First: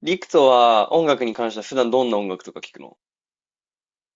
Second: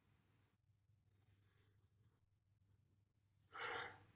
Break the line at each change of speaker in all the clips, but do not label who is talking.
リクトは音楽に関しては普段どんな音楽とか聞くの？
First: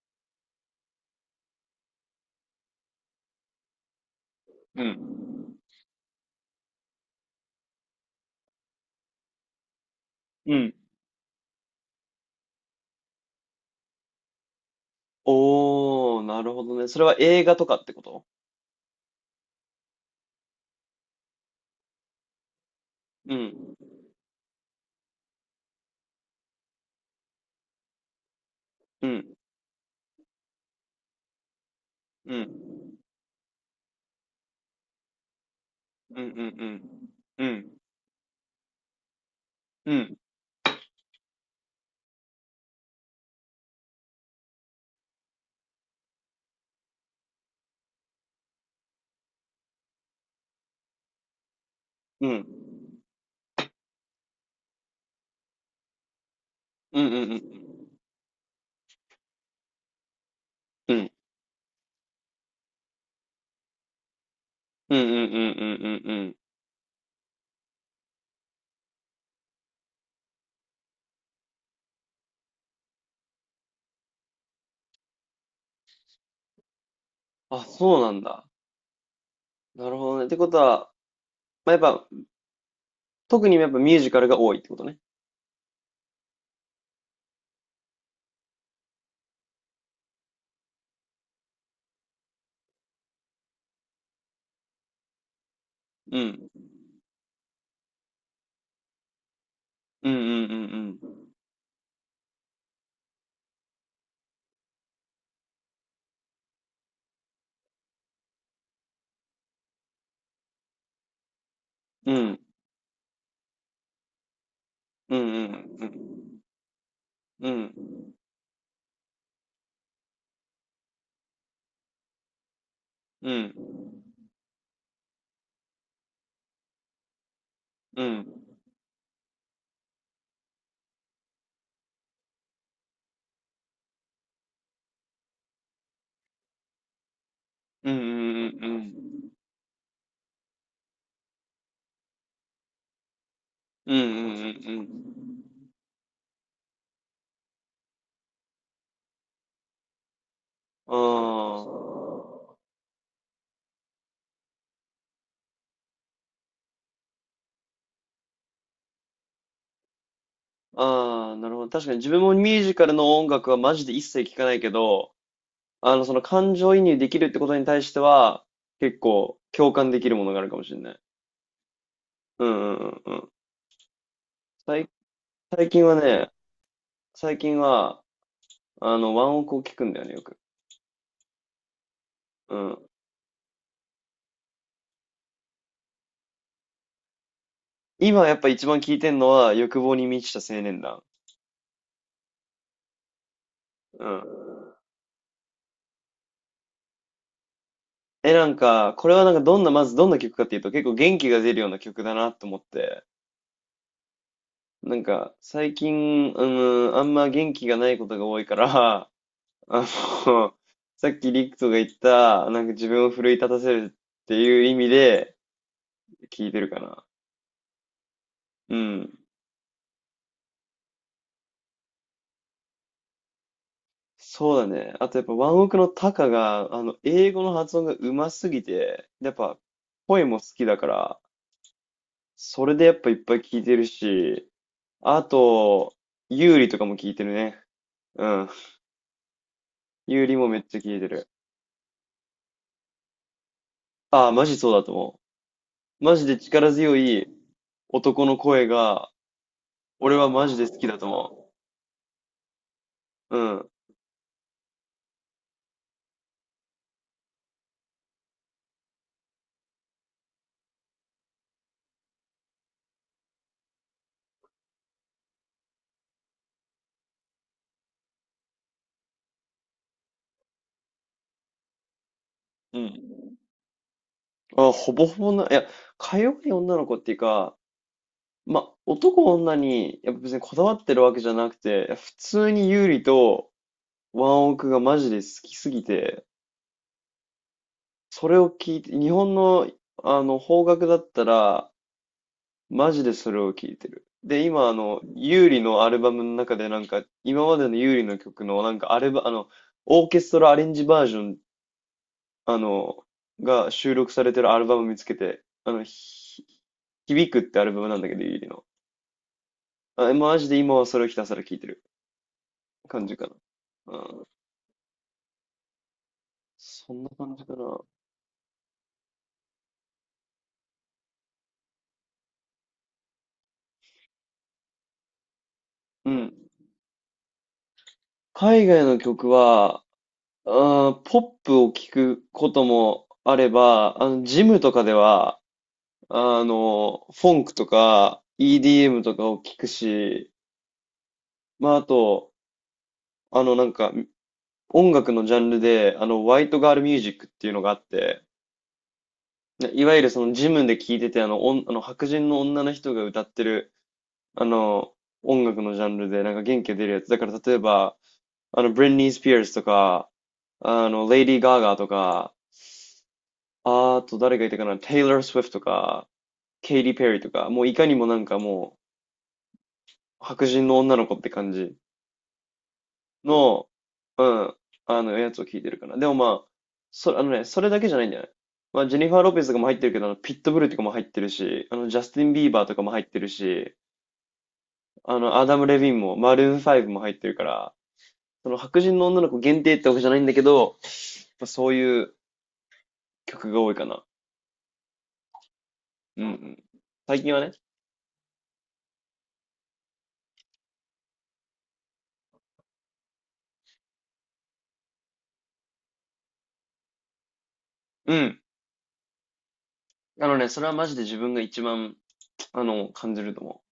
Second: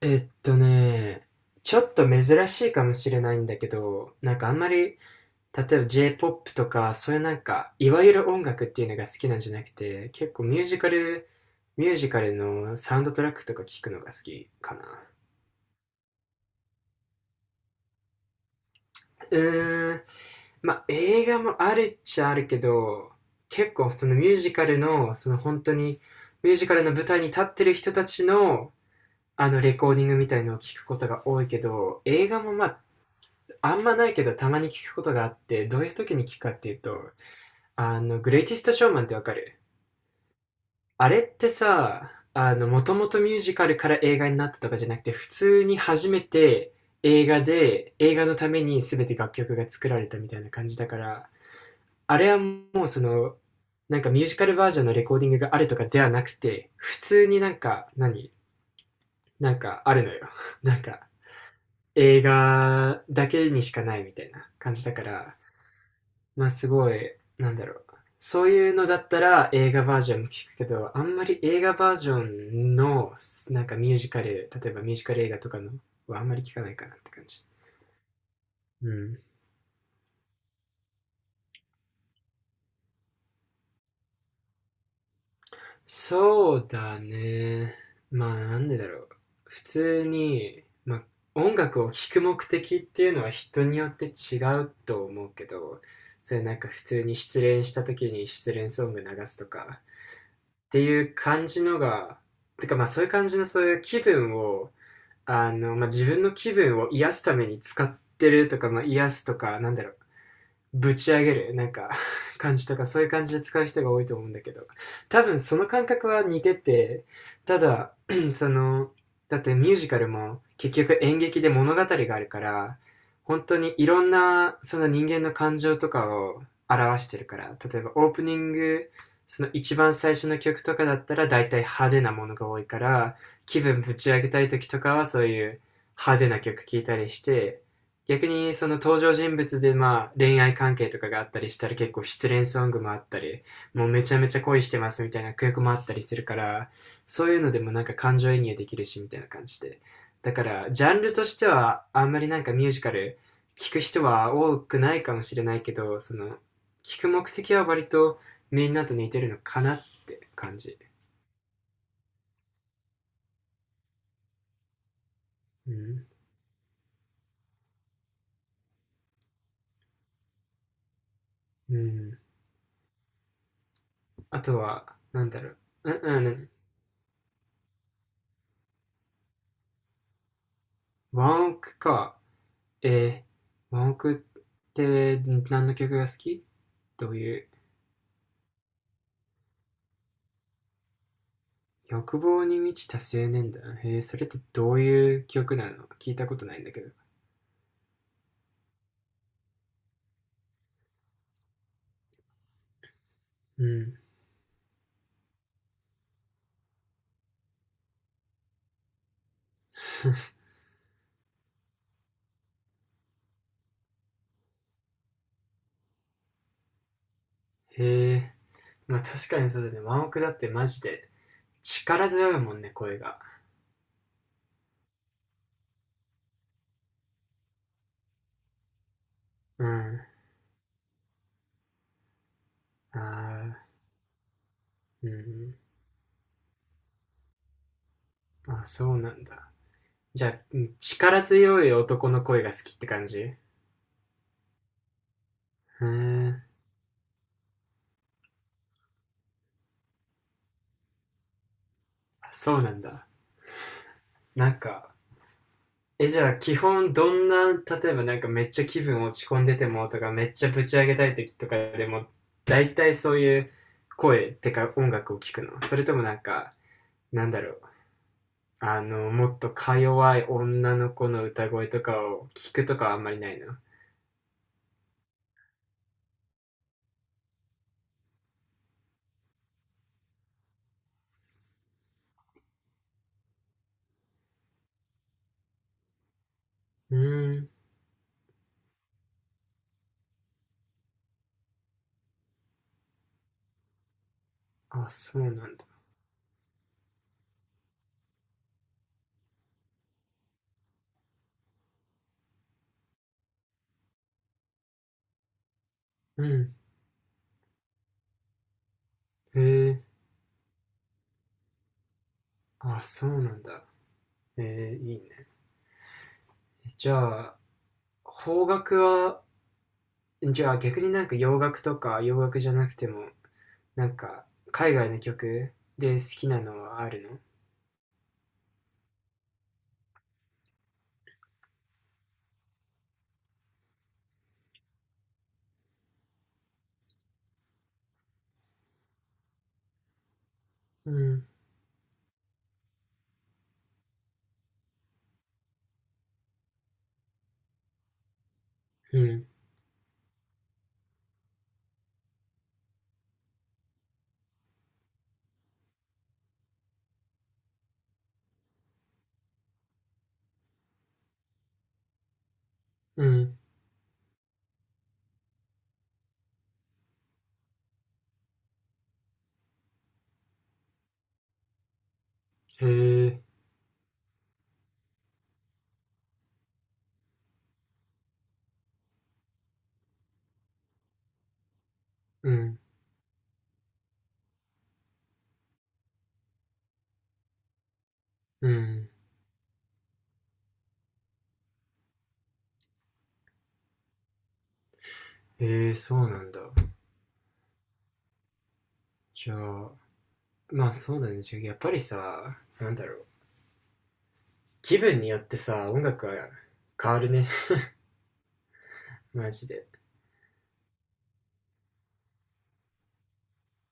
えっとね、ちょっと珍しいかもしれないんだけど、なんかあんま
う
り、例え
ん。
ば J-POP とか、そういうなんか、いわゆる音楽っていうのが好きなんじゃなくて、結構
う
ミュー
ん。
ジカル、ミュージカルのサウンドトラックとか聞くのが好きかな。
おー、なるほどね。それは映画とかってこと？
うーん、まあ映画もあるっちゃあるけど、
う
結
ん。
構そのミュージカルの、その本当に、ミュージカルの舞台に立ってる人たちの、
うん。
あのレコーディングみたいのを聞くことが多いけど、映
う
画
ん。
もまああんまないけどたまに聞くことがあって、どういう時
うん
に
うん
聞くかっていうと、
うん。うん。
グレイティストショーマンってわかる？
うん。
あれってさ、もともとミュージカルから映画になったとかじゃなくて、普通に初めて映画で、映画のために全て楽曲が作られたみたいな感じだから、あ
う
れは
ん
もうその、なんかミュージカルバージョンのレコーディングがあるとかではなくて、
う
普
んう
通
んう
になん
ん。
か、なんかあるのよ なん
う
か、
ん
映画だけにしかないみたいな
うんうんうんうんうんうんうんうんうんうんうんうんうんうんうん
感じだから、
うんうん。
まあすごい、なんだろう。そういうのだったら映画バージョンも聞くけど、あんまり映画バージョンのなんかミュージカル、例えばミュージカル映画とかのはあんまり聞かないかなって感じ。
あ、そうなんだ。
うん。
なるほどね。ってことは、まあ、やっぱ、特にやっぱミュージカルが多いってことね。
そうだね。まあなんでだろう。普通に、まあ音楽を聴く目的っていうのは人によって違うと思うけど、
う
それ
ん。
なんか普通に失恋した時に失恋ソング流すとか、っ
うんうんう
ていう
ん
感じのが、てかまあそういう感じのそういう気分を、まあ自分の気分を癒すために使ってるとか、まあ癒すとか、ぶち上げるなんか
うん。う ん。
感じとかそういう感じで使う人が多いと思うんだけど、
うん
多分
うん
その
う
感覚は
ん
似てて、
うん。う
た
ん。
だ そのだってミュージカルも結局演劇で物語があるから、
う
本当にい
ん。
ろんなその人間の感情とかを表してるから、例えば
う
オープニ
ん。
ング、その一番最初の曲とかだったら大体派手なものが多いから、気分ぶち上げたい時とかはそういう派手な曲聴いたりして、
うんうんう
逆に
ん
その
う
登場
ん。
人物でまあ恋愛関係とかがあったりしたら結構失恋ソングもあったり、もう
うんう
め
んう
ちゃめち
ん
ゃ恋して
う
ますみたい
ん。
な曲もあったりするから、そういうのでもなんか感情移入できるしみたいな感じで。だからジャンルとして
あ
はあんまりなんかミュージカル聞く人は多くないかもしれないけど、その聞く目的は割とみんなと似てるのかなって感じ。
あ、ああ、なるほど。確かに自分もミュージカルの音楽はマジで一切聞かないけど、
うん。
その感情移入できるってことに対しては、結構共感できるものがあるかもしれない。
うん。
うんうんうんうん。
あと
最、
は、なんだろ
最近
う
は
ん
ね、
うん。
最近は、ワンオクを聞くんだよね、よく。
ワンオクか。
うん。
え文句って何の曲が好き？どういう
今やっぱ一番聞いてんのは、欲望に満ちた青年団。
欲望に満ちた青年だ。
う
それってど
ん。
ういう曲なの？聞いたことないんだけど。
え、なんか、これはなんかどんな、まずどんな曲かっていうと、結構元気が出るような曲だなと思って。
うん。
最近、あのあんま元気がないことが多いから、あの、さっきリクトが言った、なんか自分を奮い立たせるっていう意味で聞いてるかな。
へえー、
う
まあ
ん。
確かにそうだね。ワンオクだってマジで力強いもんね、声が。
そうだね。あとやっぱワンオクのタカが、英語の発音がうますぎて、やっぱ
うん。
声も好きだから、それでやっぱいっぱい
あ
聞いてるし、
ー、う
あ
ん。
と、ユーリとかも聞いてるね。うん。
あ、そうなんだ。
ユ
じ
ー
ゃ
リ
あ、
もめっちゃ聞いて
力
る。
強い男の声が好きって感じ？う
ああ、マジそうだと思
ー
う。マジで
ん。
力強い、男の声が、俺はマジで好きだと思
あ、そうなんだ。
う。うん。
なんか、じゃあ、基本、どんな、例えばなんかめっちゃ気分落ち込んでてもとか、めっちゃぶち上げたい時とかでも、大体そういう声ってか音楽を聞くの？それともなんか、なんだろう。もっとか弱い女の子の歌声とかを聞くと
う
かはあんまり
ん。
ないの？
あ、ほぼほぼな、いや、かように女の子っていうか、まあ、男女に、やっぱ別にこだわってるわけじゃなくて、普通に優里とワンオクがマジで好きすぎて、
うーん。
それを聞いて、日本の、邦楽だったら、マジでそれを聞いてる。で、今、
あ、そうな
優
ん
里
だ。
のアルバムの中でなんか、今までの優里の曲の、なんか、アルバ、あの、オーケストラアレンジバージョンあの、が収録されてるアルバム見つけて、
うん。
響くってアルバムなんだけど、ゆりの。
へえ。
あ、マジで今はそれをひたすら聴いてる
あ、
感
そ
じ
う
か
なんだ。
な。うん、
えいいね。じ
そんな
ゃ
感
あ、
じかな。
邦楽は、じゃあ逆になんか洋楽とか洋楽じゃなくても、なんか、海外の曲で
う
好きな
ん。
のはあるの？
海外の曲は、あー、ポップを聴くこともあれば、ジムとかでは、フォンクとか EDM とかを聴くし、
うん、
まあ、あと、あの、なんか、音楽のジャンルで、ホワイトガールミュージックっていうのがあって、
うん、
いわゆるそのジムで聴いてて、あの、おんあの白人の女の人が歌ってる、あの、音楽のジャンルで、なんか元気が出るやつ。だから例えば、ブリンニー・スピアーズとか、レイディー・ガーガーとか、
うん、
あと誰がいたかな、テイラー・スウィフトとか、ケイティ・ペリーとか、もういかにもなんかもう、白人の女の子って感じ
へえ、
の、うん、やつを聴いてるかな。でもまあ、あのね、それだけじゃないんじゃない？まあ、ジェニファー・ロペスとかも入ってるけど、あのピットブルとかも入ってるし、ジャスティ
う
ン・ビー
ん、
バーとかも入ってるし、アダム・レヴィンも、マルーン5も入ってるから、そ
う
の白
ん、
人の女の子限定ってわけじゃないんだけど、まあそういう曲が多いかな。
へえ、そうな
うんう
んだ。
ん。最近はね。
じゃあ、まあそうだね。じゃあやっぱりさ、気分によってさ、音楽は変わるね
うん。
マジで。
あのね、それはマジで自分が一番、感じると思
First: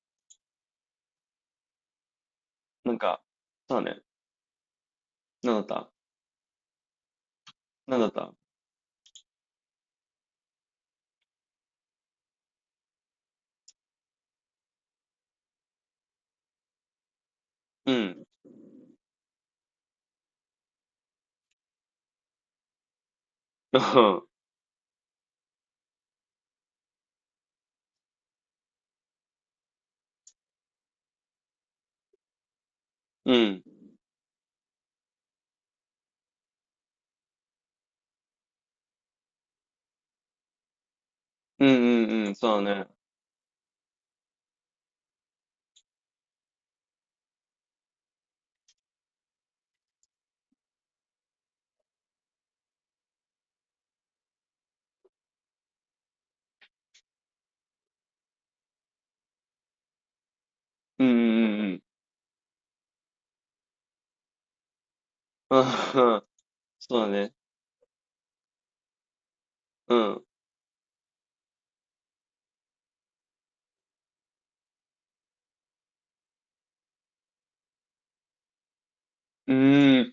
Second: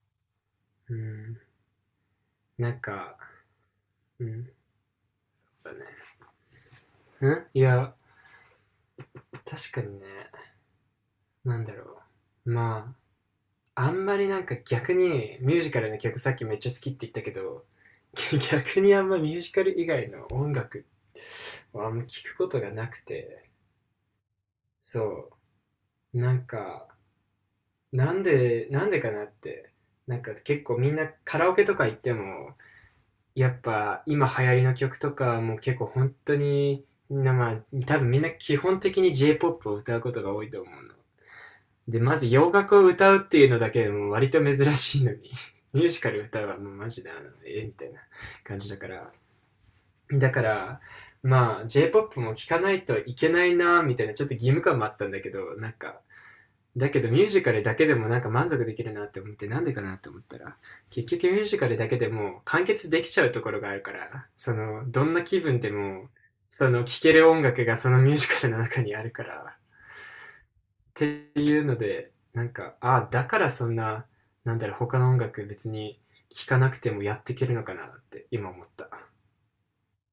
うん、なん
う。
か、
そうだね。
うん、
なん
そう
だ
だね。
った
うんいや、
なんだった
確かにね、なんだろまあ、あんまりなんか逆にミュージカルの曲さっきめっちゃ好きって言ったけど、
うん。
逆にあんまミュージカル以外の音楽をあんま聞くことがなくて、そう、なんか、なんでかなって、なんか結構みんなカラオケとか行っても、
う
やっ
ん。
ぱ今流行りの曲とかも結構本当に、みんなまあ、多分みんな基本的に J-POP を歌うことが多いと思うの。
うん
で、
う
ま
ん
ず
うん。
洋
そうだ
楽を
ね。
歌うっていうのだけでも割と珍しいのに、ミュージカル歌うはもうマジで、えみたいな感じだから、だから、まあ、J-POP も聴かないといけないな、みたいな、ちょっと義務感もあったんだけど、なんか、だけどミュージカルだけでもなんか満足できるなって思って、なんでかなって思ったら、
うんうん
結
う
局ミュージ
ん
カ
う
ル
ん。
だけでも完結できちゃうところがあるから、どんな気 分でも、
あん。そ
聴
うだ
ける
ね。
音楽がそのミュージカルの中にあるから、
うん。う
っていうので、なんか、ああ、だからそんな、他の音楽別に聴かなくてもやっていけるのかなって今思った。
ーん。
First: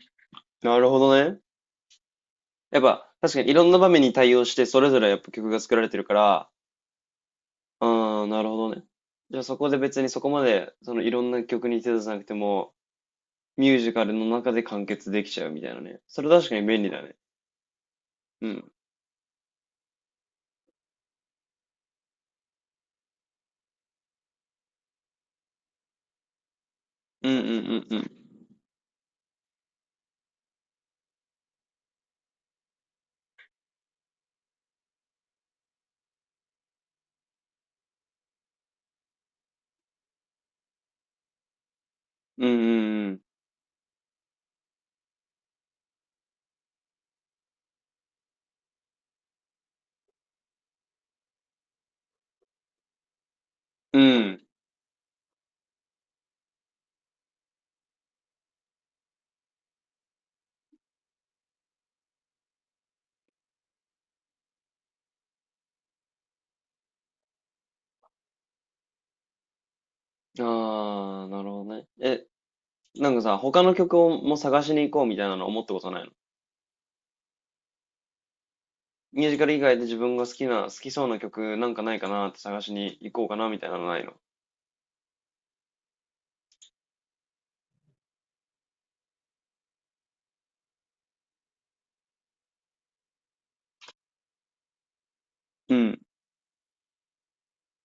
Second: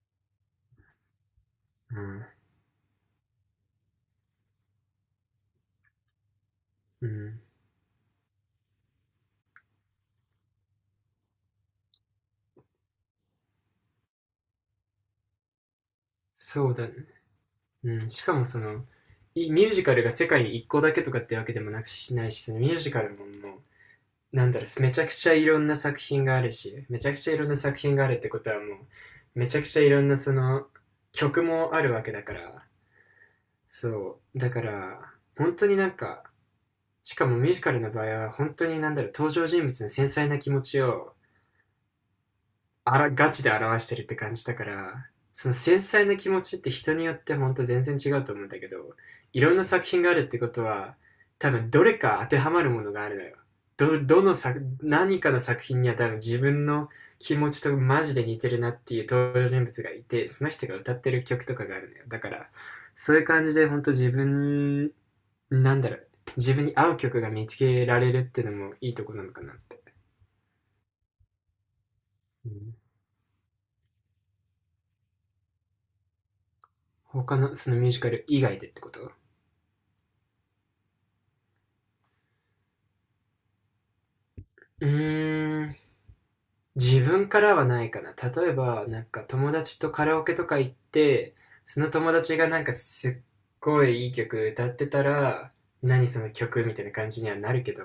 なるほどね。
うん。
やっぱ、確かにいろんな場面に対応して、それぞれやっぱ曲が作られてるから、
うん。
ああ、なるほどね。じゃあそこで別にそこまで、そのいろんな曲に手出さなくても、ミュージカルの中で完結できちゃうみたいなね。それ確かに
そう
便
だ
利
ね。
だね。
うん、しかも
う
そ
ん。
の、いミュージカルが世界に一個だけとかってわけでもなくしないし、そのミュージカルももう、めちゃくちゃいろんな作品があるし、めちゃく
う
ち
ん
ゃ
う
い
ん
ろん
う
な作
んう
品があ
ん。
るってことはもう、めちゃくちゃいろんな曲もあるわけだから、そう、だから、本当になんか、しかもミュージカルの場合は、本当に登場人物の繊細な気持ちを
うんうん
ガチで表してるって感じだから、その繊細な気持ちって人によって本当全然違うと思うんだけど、いろんな作品があるってことは、多分どれか当てはまるものがあるのよ。
う
ど、どの
ん。
作、何かの作品には多分自分の気持ちとマジで似てるなっていう登場人物がいて、その人が歌ってる曲とかがあるのよ。だから、そういう感じで本当自分、なんだろう、自分に合う曲が見つけられるってのもいいとこなのかなって。
うん。ああ、なるほどね。え、
うん、
なんかさ、他の曲をも探しに行こうみたいなの思ったことないの？
他のそのミュージカル以外でってこと？
ミュージカル以外で自分が好きな、好きそうな曲なんかないかなって探しに行こうかなみたいなのないの？
うーん、自分からはないかな。例えば、なんか友達とカラオケとか行って、その友達がなんかすっごいいい曲歌ってたら、
うん。
何その曲？みたいな感じにはなるけど、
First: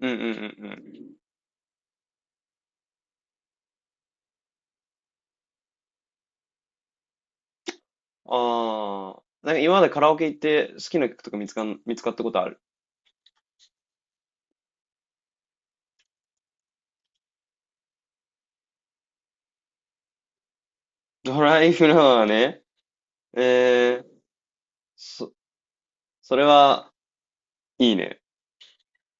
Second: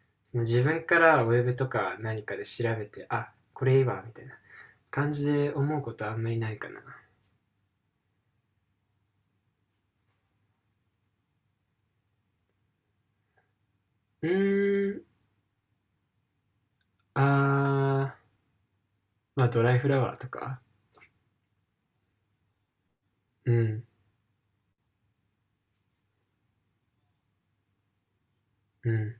うんうんうんう
その自分か
ん。
らウェブとか何かで調べて、あ、これいいわ、みたいな感じで思うことはあんまりないかな。
ああ。なんか今までカラオケ行って好きな曲とか見つかったことある？
うーん、あー、まあドライフラワーとか。
ドライフラワーね。
うん、
えー、そ、それは、いいね。
うん。